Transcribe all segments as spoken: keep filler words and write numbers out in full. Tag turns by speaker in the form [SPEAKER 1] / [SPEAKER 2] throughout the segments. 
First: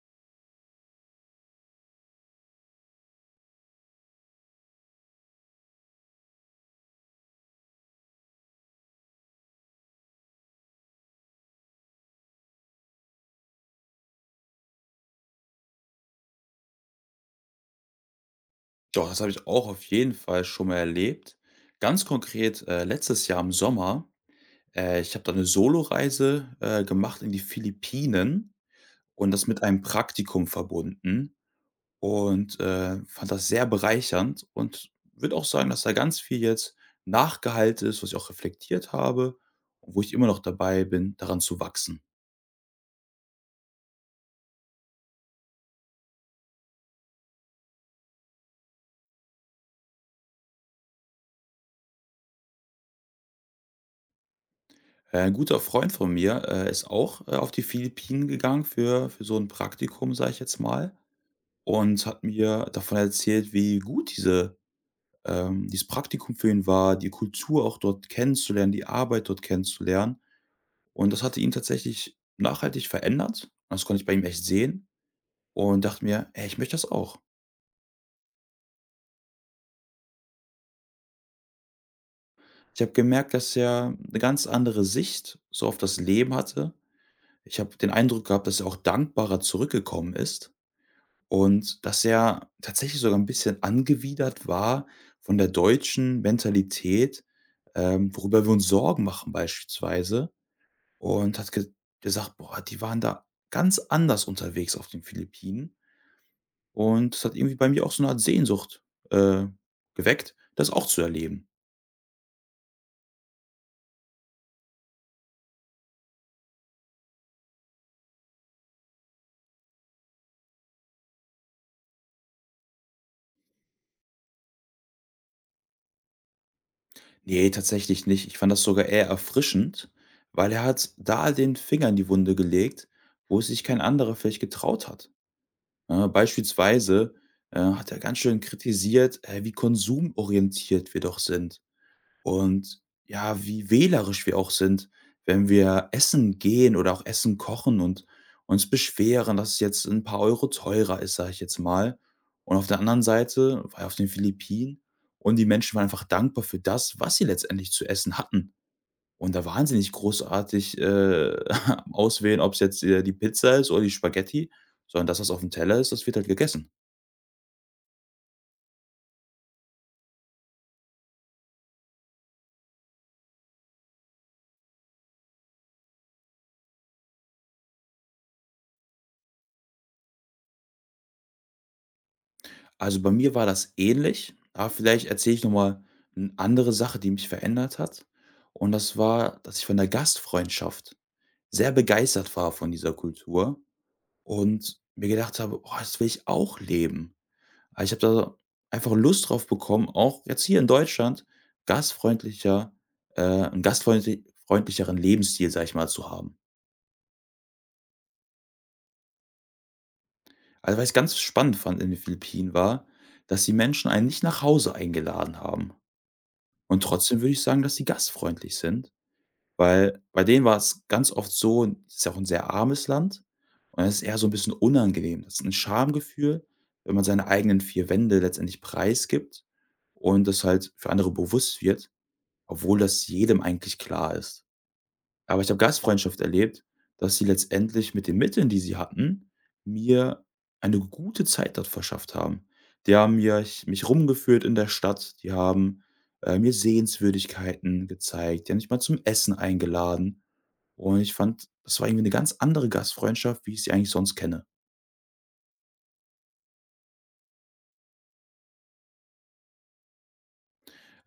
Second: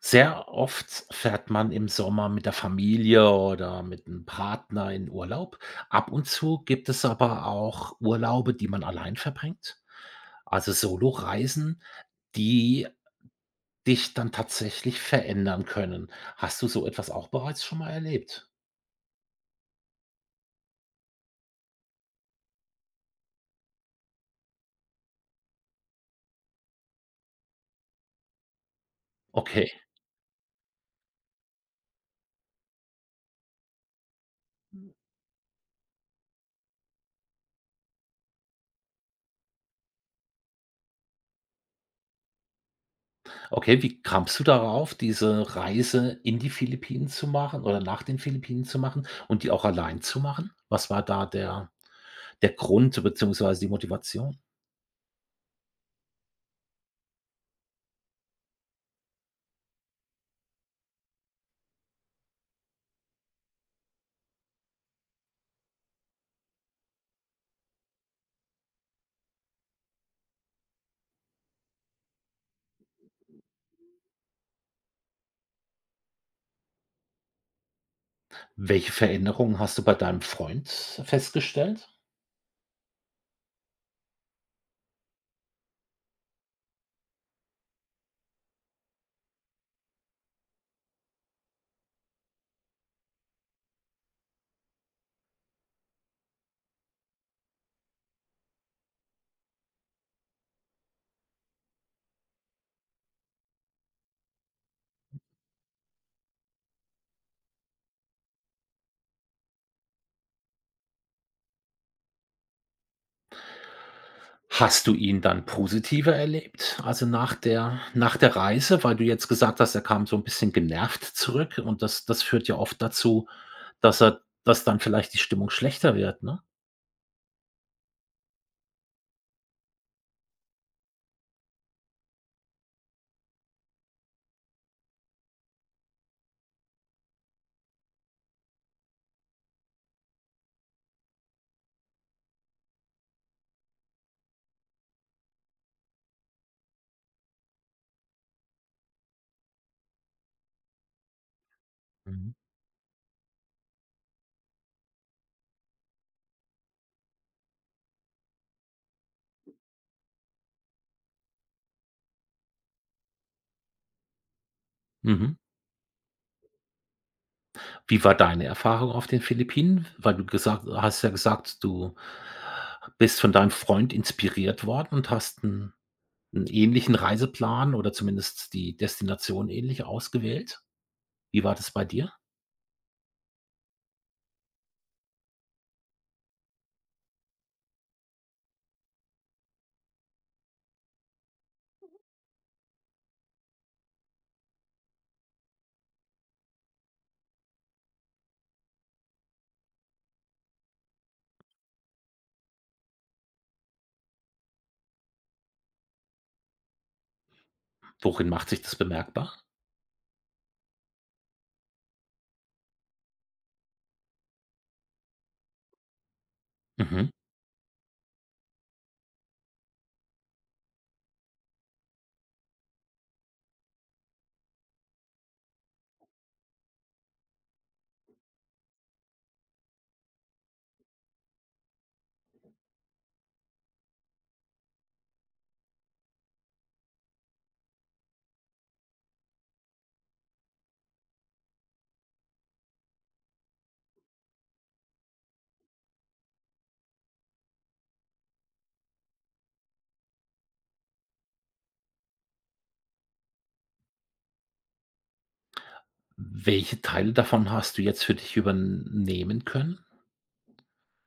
[SPEAKER 1] Sehr oft fährt man im Sommer mit der Familie oder mit 'nem Partner in Urlaub. Ab und zu gibt es aber auch Urlaube, die man allein verbringt, also Soloreisen, die dich dann tatsächlich verändern können. Hast du so etwas auch bereits schon mal erlebt?
[SPEAKER 2] Doch, das habe ich auch auf jeden Fall schon mal erlebt. Ganz konkret, äh, letztes Jahr im Sommer, äh, ich habe da eine Soloreise, äh, gemacht in die Philippinen und das mit
[SPEAKER 1] Okay,
[SPEAKER 2] einem Praktikum verbunden und, äh, fand das sehr bereichernd und würde auch sagen, dass da ganz viel jetzt nachgeheilt ist, was ich auch reflektiert habe und wo ich immer noch dabei bin, daran zu wachsen.
[SPEAKER 1] okay, wie kamst du darauf, diese Reise in die Philippinen zu machen oder nach den Philippinen zu machen und die auch allein zu machen? Was war da der der Grund beziehungsweise die Motivation?
[SPEAKER 2] Äh, 'n guter Freund von mir, äh, ist auch, äh, auf die Philippinen gegangen für für so ein Praktikum, sage ich jetzt mal, und hat mir davon erzählt, wie gut diese ähm, dieses Praktikum für ihn war, die Kultur auch dort kennenzulernen, die Arbeit dort kennenzulernen. Und das hatte ihn tatsächlich nachhaltig verändert. Das konnte ich bei ihm echt sehen und dachte mir: „Ey, ich möchte das auch.“
[SPEAKER 1] Welche Veränderungen hast du bei deinem Freund festgestellt?
[SPEAKER 2] Ich habe gemerkt, dass er eine ganz andere Sicht so auf das Leben hatte. Ich habe den Eindruck gehabt, dass er auch dankbarer zurückgekommen ist. Und dass er tatsächlich sogar ein bisschen angewidert war von der deutschen Mentalität, ähm, worüber wir uns Sorgen machen beispielsweise, und hat ge gesagt: „Boah, die waren da ganz anders unterwegs auf den Philippinen.“ Und das hat irgendwie bei mir auch so eine Art Sehnsucht, äh, geweckt, das auch zu erleben.
[SPEAKER 1] Hast du ihn dann positiver erlebt? Also, nach der nach der Reise, weil du jetzt gesagt hast, er kam so ein bisschen genervt zurück und das das führt ja oft dazu, dass er dass dann vielleicht die Stimmung schlechter wird, ne?
[SPEAKER 2] Ne, tatsächlich nicht. Ich fand das sogar eher erfrischend, weil er hat da den Finger in die Wunde gelegt, wo sich kein anderer vielleicht getraut hat. Ne? Beispielsweise, äh, hat er ganz schön kritisiert, äh, wie konsumorientiert wir doch sind und ja, wie wählerisch wir auch sind, wenn wir essen gehen oder auch Essen kochen und uns beschweren, dass es jetzt ein paar Euro teurer ist, sage ich jetzt mal.
[SPEAKER 1] Mhm.
[SPEAKER 2] Und auf der anderen Seite war er auf den Philippinen und die Menschen waren einfach dankbar für das, was sie letztendlich zu essen hatten. Und da wahnsinnig großartig, äh, am Auswählen, ob's jetzt, äh, die Pizza ist oder die Spaghetti, sondern das, was
[SPEAKER 1] Mhm.
[SPEAKER 2] auf dem Teller ist, das wird halt gegessen.
[SPEAKER 1] Wie war deine Erfahrung auf den Philippinen? Weil du gesagt hast ja gesagt, du bist von deinem Freund inspiriert worden und hast einen 'n ähnlichen Reiseplan oder zumindest die Destination ähnlich ausgewählt? Wie war das bei dir?
[SPEAKER 2] Also, bei mir war das ähnlich, aber vielleicht erzähle ich noch mal 'ne andere Sache, die mich verändert hat. Und das war, dass ich von der Gastfreundschaft sehr begeistert war von dieser Kultur und mir gedacht habe: „Oh, das will ich auch leben.“ Aber ich habe da einfach Lust drauf bekommen, auch jetzt hier in Deutschland gastfreundlicher äh, 'n gastfreundli Lebensstil, sag ich mal, zu haben.
[SPEAKER 1] Worin macht sich das bemerkbar?
[SPEAKER 2] Also, was ich ganz spannend fand in den Philippinen war, dass die Menschen einen nicht nach Hause eingeladen haben. Und
[SPEAKER 1] Mhm.
[SPEAKER 2] trotzdem würde ich sagen, dass sie gastfreundlich sind, weil bei denen war es ganz oft so, es ist ja auch ein sehr armes Land und es ist eher so ein bisschen unangenehm. Das ist ein Schamgefühl, wenn man seine eigenen vier Wände letztendlich preisgibt und das halt für andere bewusst wird. Obwohl das jedem eigentlich klar ist. Aber ich habe Gastfreundschaft erlebt, dass sie letztendlich mit den Mitteln, die sie hatten, mir eine gute Zeit dort verschafft haben. Die haben mir mich rumgeführt in der Stadt, die haben, äh, mir Sehenswürdigkeiten gezeigt, die haben mich mal zum Essen eingeladen. Und ich fand, das war irgendwie eine ganz andere Gastfreundschaft, wie ich sie eigentlich sonst kenne.
[SPEAKER 1] Welche Teile davon hast du jetzt für dich übernehmen können?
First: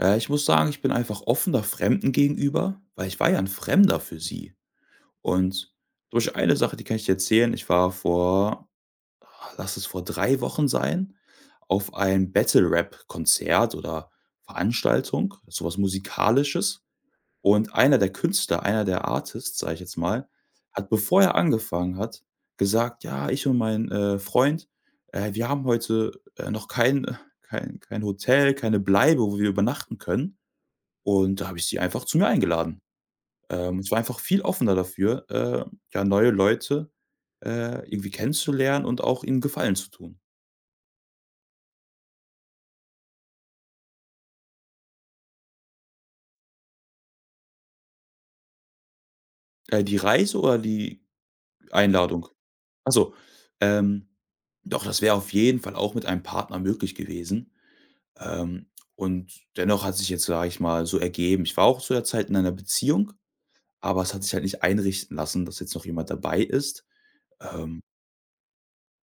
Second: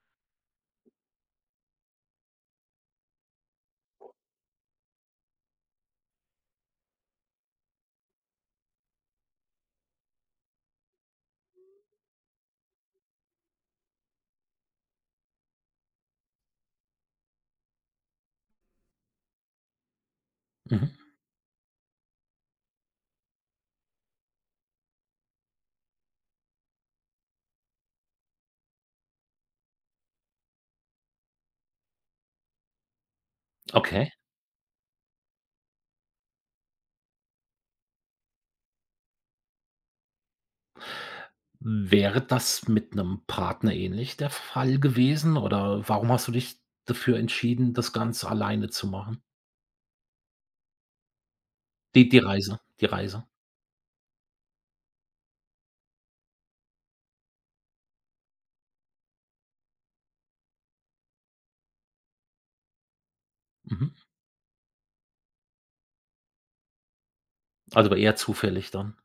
[SPEAKER 2] Äh, ich muss sagen, ich bin einfach offener Fremden gegenüber, weil ich war ja 'n Fremder für sie. Und durch eine Sache, die kann ich dir erzählen, ich war vor ah, lass es vor drei Wochen sein, auf ein Battle-Rap-Konzert oder Veranstaltung, sowas Musikalisches. Und einer der Künstler, einer der Artists, sage ich jetzt mal, hat,
[SPEAKER 1] Mhm.
[SPEAKER 2] bevor er angefangen hat, gesagt: „Ja, ich und mein, äh, Freund, äh, wir haben heute, äh, noch kein äh, kein kein Hotel, keine Bleibe, wo wir übernachten können.“ Und da habe ich sie einfach zu mir eingeladen. Ähm, ich war
[SPEAKER 1] Okay.
[SPEAKER 2] einfach viel offener dafür, äh, ja, neue Leute, äh, irgendwie kennenzulernen und auch ihnen Gefallen zu tun.
[SPEAKER 1] Wäre das mit einem Partner ähnlich der Fall gewesen oder warum hast du dich dafür entschieden, das Ganze alleine zu machen?
[SPEAKER 2] Äh, die Reise oder die
[SPEAKER 1] Die die
[SPEAKER 2] Einladung?
[SPEAKER 1] Reise die
[SPEAKER 2] Also,
[SPEAKER 1] Reise.
[SPEAKER 2] ähm, doch, das wäre auf jeden Fall auch mit einem Partner möglich gewesen. Ähm, und dennoch hat sich jetzt, sage ich mal, so ergeben. Ich war auch zu der Zeit in einer Beziehung,
[SPEAKER 1] Mhm.
[SPEAKER 2] aber es hat sich halt nicht einrichten lassen, dass jetzt noch jemand dabei ist. Ähm,
[SPEAKER 1] Also, eher zufällig dann.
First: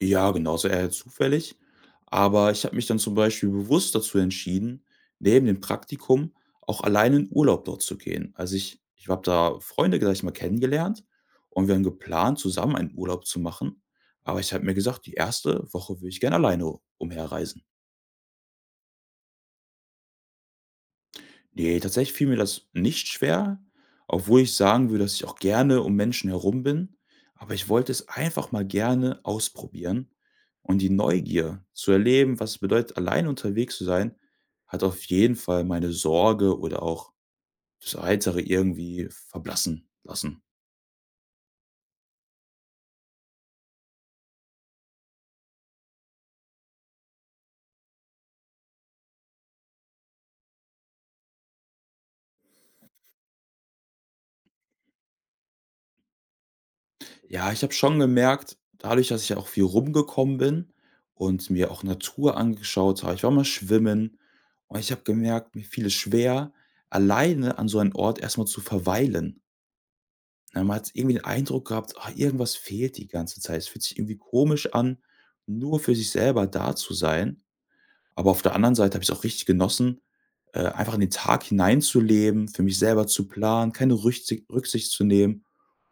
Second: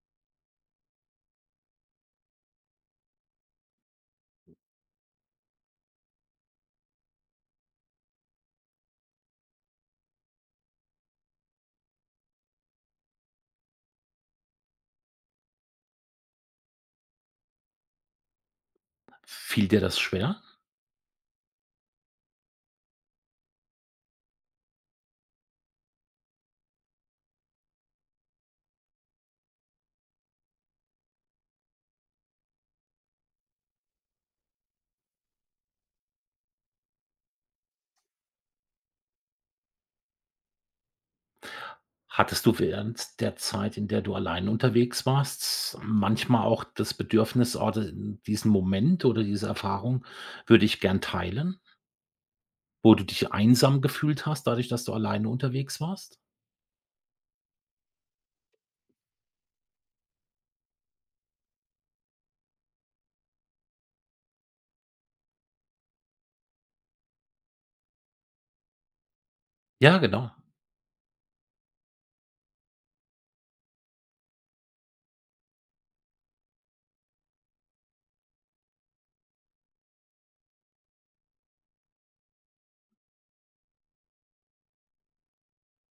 [SPEAKER 2] Ja, genau, also eher zufällig. Aber ich habe mich dann zum Beispiel bewusst dazu entschieden, neben dem Praktikum auch alleine in Urlaub dort zu gehen. Also ich ich habe da Freunde, gleich mal, kennengelernt und wir haben geplant, zusammen einen Urlaub zu machen. Aber ich habe mir gesagt, die erste Woche will ich gerne alleine umherreisen.
[SPEAKER 1] Fiel dir das schwer?
[SPEAKER 2] Nee, tatsächlich fiel mir das nicht schwer, obwohl ich sagen würde, dass ich auch gerne um Menschen herum bin. Aber ich wollte es einfach mal gerne ausprobieren. Und die Neugier zu erleben, was es bedeutet, allein unterwegs zu sein, hat auf jeden Fall meine Sorge oder auch das Heitere irgendwie verblassen lassen.
[SPEAKER 1] Hattest du während der Zeit, in der du allein unterwegs warst, manchmal auch das Bedürfnis: „Oh, d diesen Moment oder diese Erfahrung würde ich gern teilen“, wo du dich einsam gefühlt hast, dadurch, dass du alleine unterwegs warst?
[SPEAKER 2] Ja, ich habe schon gemerkt, dadurch, dass ich ja auch viel rumgekommen bin und mir auch Natur angeschaut habe, ich war mal schwimmen, und ich habe gemerkt, mir fiel es schwer, alleine an so einem Ort erstmal zu verweilen.
[SPEAKER 1] Ja, genau.
[SPEAKER 2] Ne, man hat irgendwie den Eindruck gehabt: „Ah, irgendwas fehlt die ganze Zeit.“ Es fühlt sich irgendwie komisch an, nur für sich selber da zu sein. Aber auf der anderen Seite habe ich es auch richtig genossen, äh, einfach in den Tag hineinzuleben, für mich selber zu planen, keine Rücksi Rücksicht zu nehmen.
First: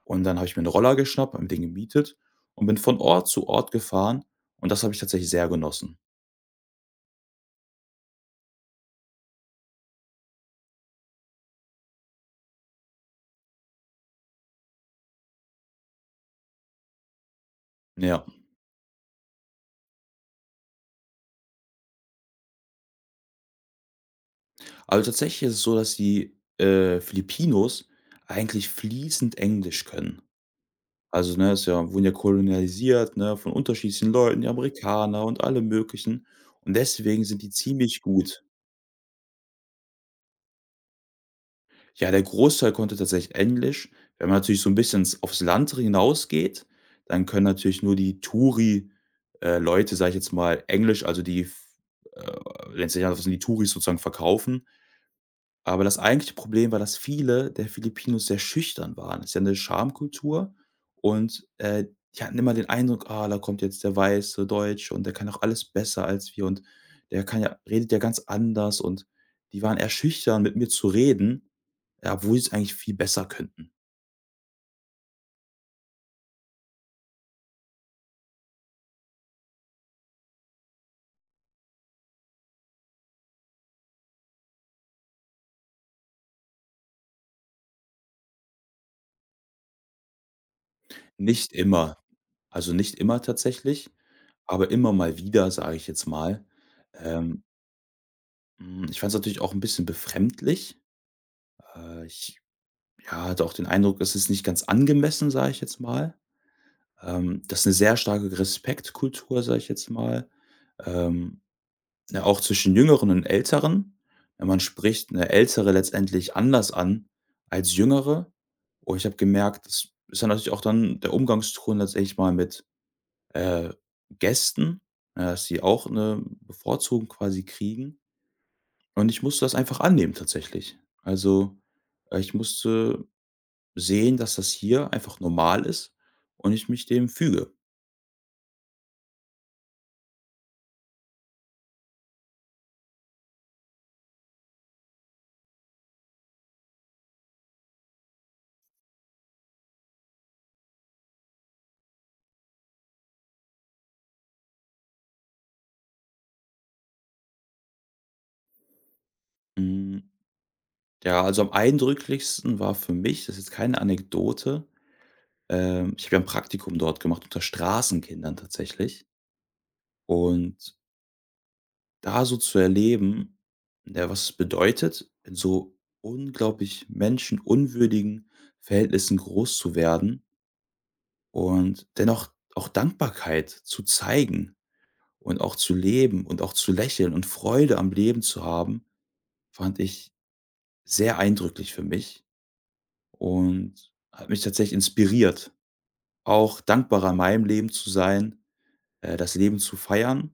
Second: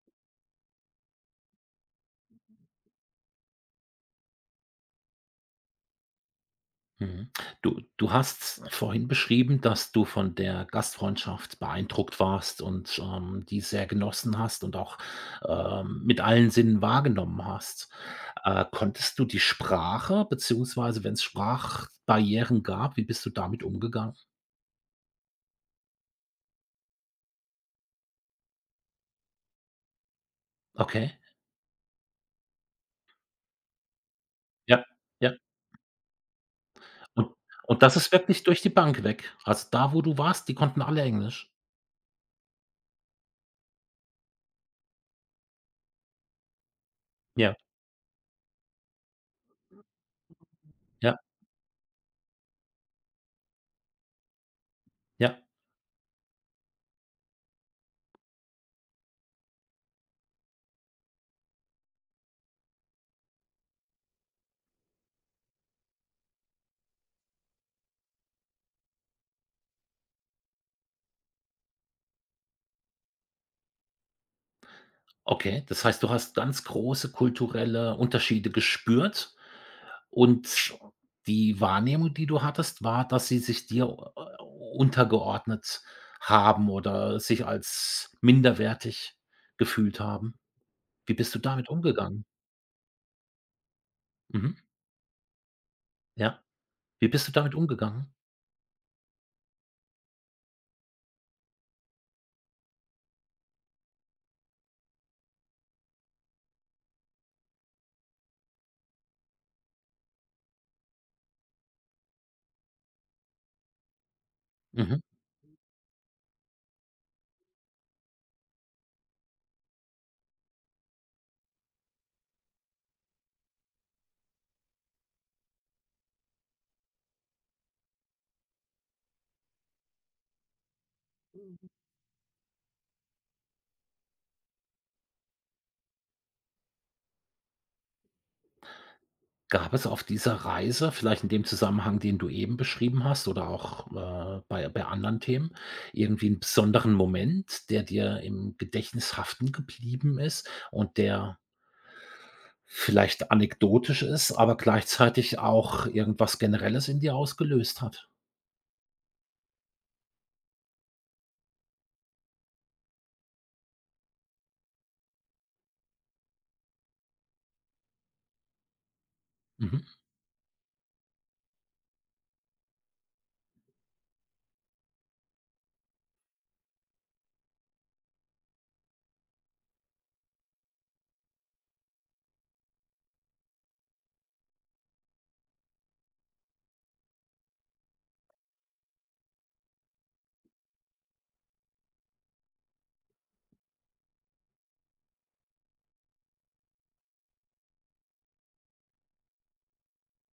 [SPEAKER 2] Und dann habe ich mir einen Roller geschnappt, habe mir den gemietet und bin von Ort zu Ort gefahren und das habe ich tatsächlich sehr genossen.
[SPEAKER 1] Mhm. Du du hast vorhin beschrieben, dass du von der Gastfreundschaft beeindruckt warst und, ähm, die sehr genossen hast und auch, ähm, mit allen Sinnen wahrgenommen hast.
[SPEAKER 2] Ja.
[SPEAKER 1] Äh, konntest du die Sprache beziehungsweise wenn es Sprachbarrieren gab, wie bist du damit umgegangen?
[SPEAKER 2] Also, tatsächlich ist es so, dass die, äh, Filipinos eigentlich fließend Englisch können.
[SPEAKER 1] Okay,
[SPEAKER 2] Also, ne, es ja wurden ja kolonialisiert, ne, von unterschiedlichen Leuten, die
[SPEAKER 1] ja,
[SPEAKER 2] Amerikaner
[SPEAKER 1] ja.
[SPEAKER 2] und alle möglichen. Und deswegen
[SPEAKER 1] Und
[SPEAKER 2] sind die
[SPEAKER 1] und das
[SPEAKER 2] ziemlich
[SPEAKER 1] ist
[SPEAKER 2] gut.
[SPEAKER 1] wirklich durch die Bank weg. Also, da, wo du warst, die konnten alle Englisch?
[SPEAKER 2] Ja, der Großteil konnte tatsächlich Englisch. Wenn man natürlich so 'n bisschen ins aufs Land hinausgeht, dann können
[SPEAKER 1] Ja,
[SPEAKER 2] natürlich nur die Touri äh, Leute, sage ich jetzt mal, Englisch,
[SPEAKER 1] ja,
[SPEAKER 2] also die f äh, letztendlich die Touris sozusagen verkaufen.
[SPEAKER 1] ja.
[SPEAKER 2] Aber das eigentliche Problem war, dass viele der Filipinos sehr schüchtern waren. Ist ja 'ne Schamkultur und, äh, die hatten immer den Eindruck: „Ah, da kommt jetzt der weiße Deutsche und der kann doch alles besser als wir und der kann ja redet ja ganz anders.“ Und die waren eher schüchtern, mit mir zu reden, ja, obwohl sie's eigentlich viel besser könnten.
[SPEAKER 1] Okay, das heißt, du hast ganz große kulturelle Unterschiede gespürt? Und die Wahrnehmung, die du hattest, war, dass sie sich dir äh, untergeordnet haben oder sich als minderwertig gefühlt haben. Wie bist du
[SPEAKER 2] Nicht
[SPEAKER 1] damit
[SPEAKER 2] immer.
[SPEAKER 1] umgegangen?
[SPEAKER 2] Also, nicht immer tatsächlich,
[SPEAKER 1] Mhm.
[SPEAKER 2] aber immer mal wieder, sage ich jetzt
[SPEAKER 1] Ja.
[SPEAKER 2] mal.
[SPEAKER 1] Wie bist du
[SPEAKER 2] Ähm,
[SPEAKER 1] damit umgegangen?
[SPEAKER 2] hm, ich fand's natürlich auch 'n bisschen befremdlich. Äh, ich Ja, hatte auch den Eindruck, es ist nicht ganz angemessen, sage ich jetzt mal. Ähm, das ist 'ne sehr starke Respektkultur, sage ich jetzt mal, ähm, ne, auch zwischen Jüngeren und Älteren. Ja, man
[SPEAKER 1] Mhm.
[SPEAKER 2] spricht eine Ältere letztendlich anders an als Jüngere. Und ich habe gemerkt, das ist dann natürlich auch dann der Umgangston letztendlich mal mit, äh, Gästen, ja, dass die auch eine Bevorzugung quasi kriegen. Und ich musste das einfach annehmen tatsächlich. Also, äh, ich musste sehen, dass das hier einfach normal ist und ich mich dem füge.
[SPEAKER 1] Gab es auf dieser Reise, vielleicht in dem Zusammenhang, den du eben beschrieben hast oder auch, äh, bei bei anderen Themen, irgendwie einen besonderen Moment, der dir im Gedächtnis haften geblieben ist und der vielleicht anekdotisch ist, aber gleichzeitig auch irgendwas Generelles in dir ausgelöst hat.
[SPEAKER 2] Hm, ja, also am eindrücklichsten war für mich, das ist jetzt keine Anekdote, ähm, ich habe ja 'n Praktikum dort gemacht unter Straßenkindern tatsächlich
[SPEAKER 1] Mhm.
[SPEAKER 2] und da so zu erleben, ja, was es bedeutet, in so unglaublich menschenunwürdigen Verhältnissen groß zu werden und dennoch auch Dankbarkeit zu zeigen und auch zu leben und auch zu lächeln und Freude am Leben zu haben. Fand ich sehr eindrücklich für mich und hat mich tatsächlich inspiriert, auch dankbarer in meinem Leben zu sein, äh, das Leben zu feiern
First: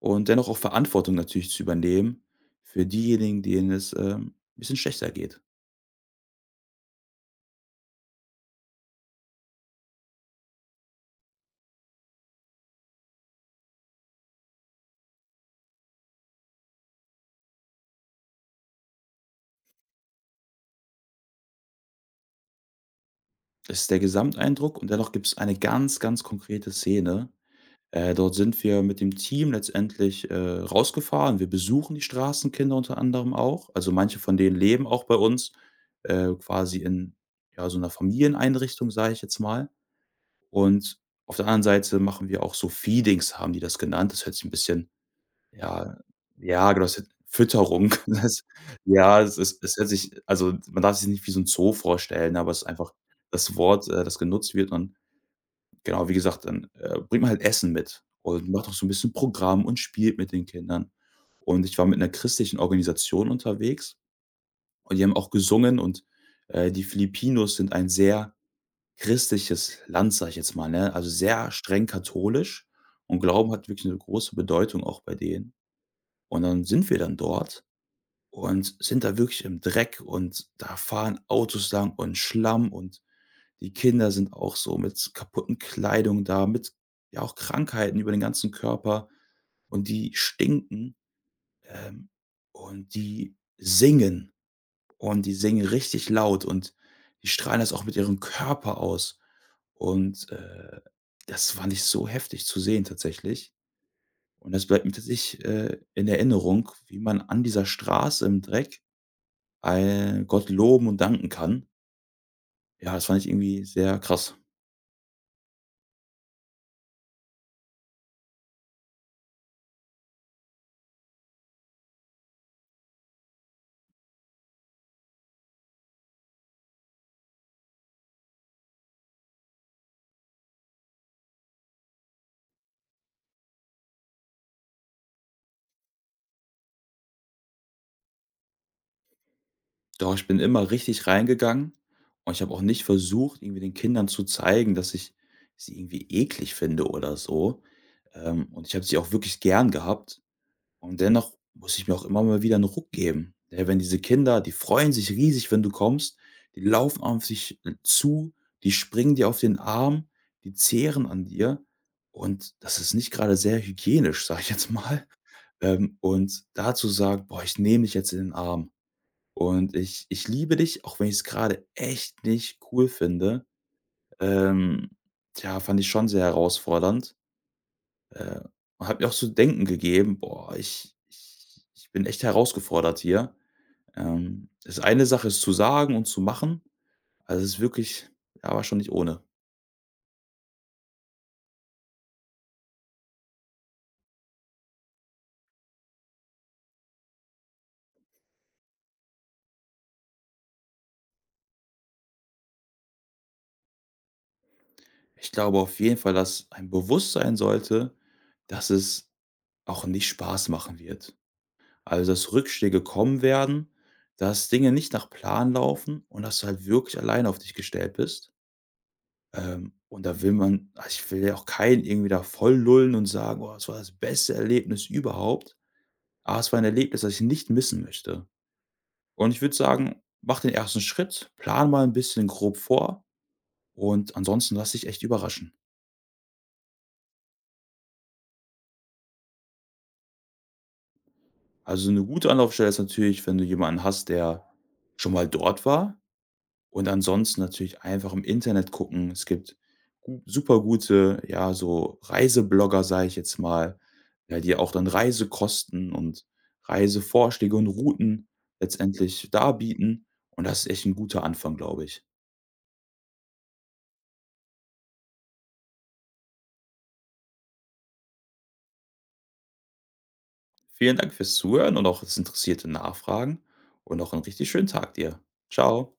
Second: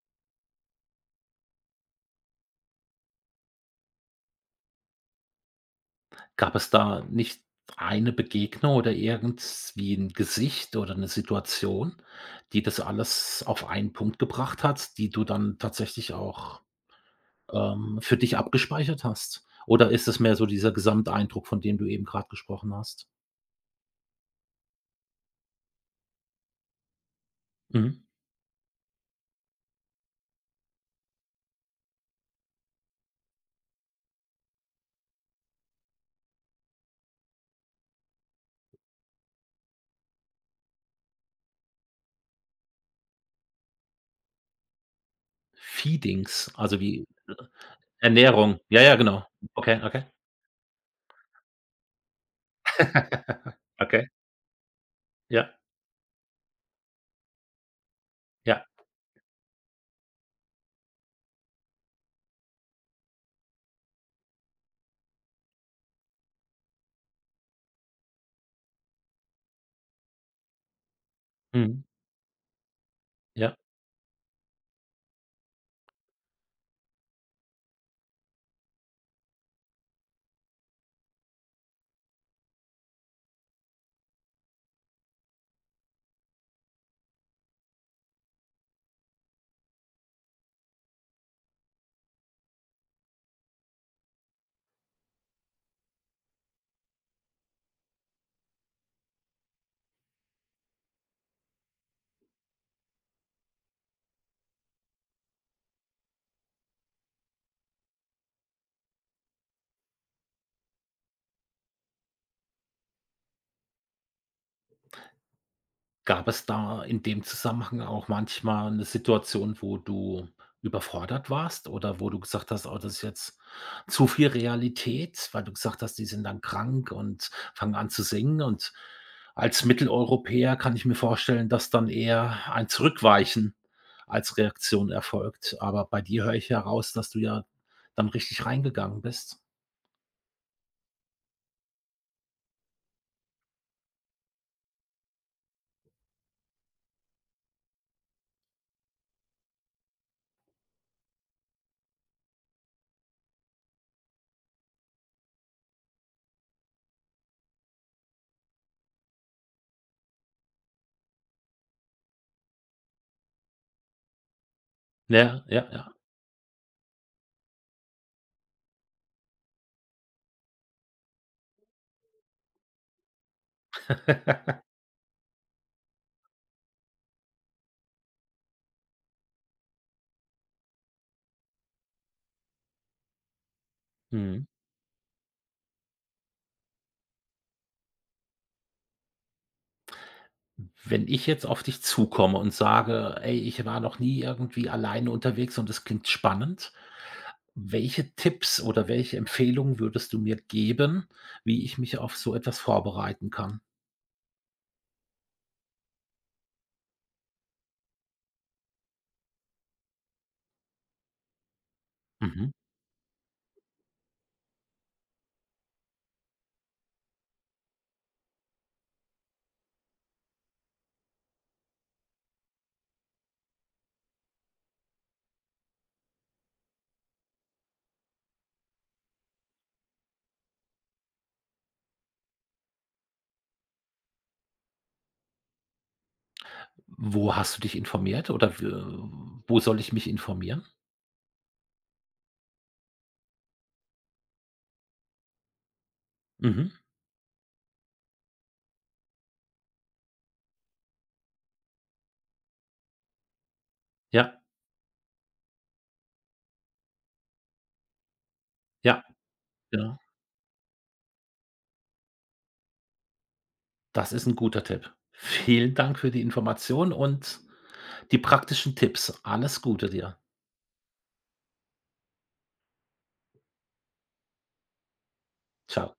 [SPEAKER 2] und dennoch auch Verantwortung natürlich zu übernehmen für diejenigen, denen es, ähm, ein bisschen schlechter geht.
[SPEAKER 1] Gab es da nicht eine Begegnung oder irgendwie 'n Gesicht oder 'ne Situation, die das alles auf einen Punkt gebracht hat, die du dann tatsächlich auch, ähm, für dich abgespeichert hast? Oder ist es mehr so dieser Gesamteindruck, von dem du eben grad gesprochen hast?
[SPEAKER 2] Das ist der Gesamteindruck und dennoch gibt es eine ganz, ganz konkrete Szene.
[SPEAKER 1] Mhm.
[SPEAKER 2] Äh, dort sind wir mit dem Team letztendlich, äh, rausgefahren. Wir besuchen die Straßenkinder unter anderem auch. Also, manche von denen leben auch bei uns, äh, quasi in, ja, so einer Familieneinrichtung, sage ich jetzt mal. Und auf der anderen Seite machen wir auch so Feedings, haben die das genannt. Das hört sich ein bisschen, ja,
[SPEAKER 1] Feedings,
[SPEAKER 2] ja,
[SPEAKER 1] also
[SPEAKER 2] genau, das
[SPEAKER 1] wie
[SPEAKER 2] hört- Fütterung. Das,
[SPEAKER 1] Ernährung. Ja, ja,
[SPEAKER 2] ja,
[SPEAKER 1] genau.
[SPEAKER 2] es ist, es
[SPEAKER 1] Okay,
[SPEAKER 2] hört
[SPEAKER 1] okay.
[SPEAKER 2] sich, also, man darf sich nicht wie so ein Zoo vorstellen, aber es ist einfach das Wort, äh,
[SPEAKER 1] Okay.
[SPEAKER 2] das genutzt wird. Und
[SPEAKER 1] Ja,
[SPEAKER 2] genau, wie gesagt, dann, äh, bringt man halt Essen mit und
[SPEAKER 1] ja.
[SPEAKER 2] macht auch so 'n bisschen Programm und spielt mit den Kindern. Und ich war mit 'ner christlichen Organisation unterwegs und die haben auch gesungen und, äh, die Filipinos sind ein sehr christliches Land, sage ich jetzt mal, ne? Also, sehr
[SPEAKER 1] Mhm.
[SPEAKER 2] streng katholisch und Glauben
[SPEAKER 1] Ja.
[SPEAKER 2] hat wirklich 'ne große Bedeutung auch bei denen. Und dann sind wir dann dort und sind da wirklich im Dreck und da fahren Autos lang und Schlamm und die Kinder sind auch so mit kaputten Kleidung da, mit ja auch Krankheiten über den ganzen Körper und die stinken, ähm, und die singen und die singen richtig laut und die strahlen das auch mit ihrem Körper aus. Und, äh, das fand ich so heftig zu sehen tatsächlich. Und das bleibt mir tatsächlich, äh, in Erinnerung, wie man an dieser Straße im Dreck, äh, Gott loben und danken kann. Ja, das fand ich irgendwie sehr krass.
[SPEAKER 1] Gab es da in dem Zusammenhang auch manchmal 'ne Situation, wo du überfordert warst oder wo du gesagt hast: „Oh, das ist jetzt zu viel Realität“, weil du gesagt hast, die sind dann krank und fangen an zu singen und als Mitteleuropäer kann ich mir vorstellen, dass dann eher ein Zurückweichen als Reaktion erfolgt. Aber bei dir höre ich heraus, dass du ja dann richtig reingegangen bist.
[SPEAKER 2] Doch, ich bin immer richtig reingegangen und ich habe auch nicht versucht, irgendwie den Kindern zu zeigen, dass ich sie irgendwie eklig finde oder so. Ähm, und ich habe sie auch wirklich gern gehabt. Und dennoch muss ich mir auch immer mal wieder einen Ruck geben. Ja, wenn diese Kinder, die freuen sich riesig, wenn du kommst, die laufen auf dich zu, die springen dir auf den Arm, die zehren an dir und das ist nicht gerade sehr hygienisch, sage ich jetzt mal.
[SPEAKER 1] Ja, ja, ja.
[SPEAKER 2] Ähm, und dazu zu sagen: „Boah, ich nehme dich jetzt in den Arm.“ Und ich ich liebe dich, auch wenn ich es gerade echt nicht cool finde. Ähm, ja, fand ich schon sehr herausfordernd, äh, hat mir auch zu denken gegeben: „Boah, ich ich ich bin echt herausgefordert hier.“
[SPEAKER 1] Mhm.
[SPEAKER 2] Ähm, ist eine Sache, ist zu sagen und zu machen, also, es ist wirklich, ja, war schon nicht ohne.
[SPEAKER 1] Wenn ich jetzt auf dich zukomme und sage: „Ey, ich war noch nie irgendwie alleine unterwegs und das klingt spannend.“ Welche Tipps oder welche Empfehlungen würdest du mir geben, wie ich mich auf so etwas vorbereiten kann?
[SPEAKER 2] Ich glaube auf jeden Fall, dass ein Bewusstsein sollte, dass es auch nicht Spaß machen wird. Also, dass
[SPEAKER 1] Mhm.
[SPEAKER 2] Rückschläge kommen werden, dass Dinge nicht nach Plan laufen und dass du halt wirklich alleine auf dich gestellt bist. Ähm, und da will man, also, ich will ja auch keinen irgendwie da voll lullen und sagen: „Oh, das war das beste Erlebnis überhaupt.“ Aber es war ein Erlebnis, das ich nicht missen möchte. Und ich würde sagen, mach den ersten Schritt, plan mal ein bisschen grob vor und ansonsten lass dich echt überraschen.
[SPEAKER 1] Wo hast du dich informiert oder w wo soll ich mich informieren?
[SPEAKER 2] Also, eine gute Anlaufstelle ist natürlich, wenn du jemanden hast, der schon mal dort war.
[SPEAKER 1] Mhm.
[SPEAKER 2] Und ansonsten natürlich einfach im Internet gucken. Es gibt gu supergute, ja, so Reiseblogger, sage ich jetzt mal,
[SPEAKER 1] Ja,
[SPEAKER 2] ja, die auch dann Reisekosten und Reisevorschläge und Routen
[SPEAKER 1] ja,
[SPEAKER 2] letztendlich
[SPEAKER 1] genau.
[SPEAKER 2] darbieten. Und das ist echt ein guter Anfang, glaube ich.
[SPEAKER 1] Das ist ein guter Tipp. Vielen Dank für die Information und die praktischen Tipps. Alles Gute dir.
[SPEAKER 2] Vielen Dank fürs Zuhören und auch das interessierte Nachfragen und noch einen richtig schönen Tag dir. Ciao.
[SPEAKER 1] Ciao.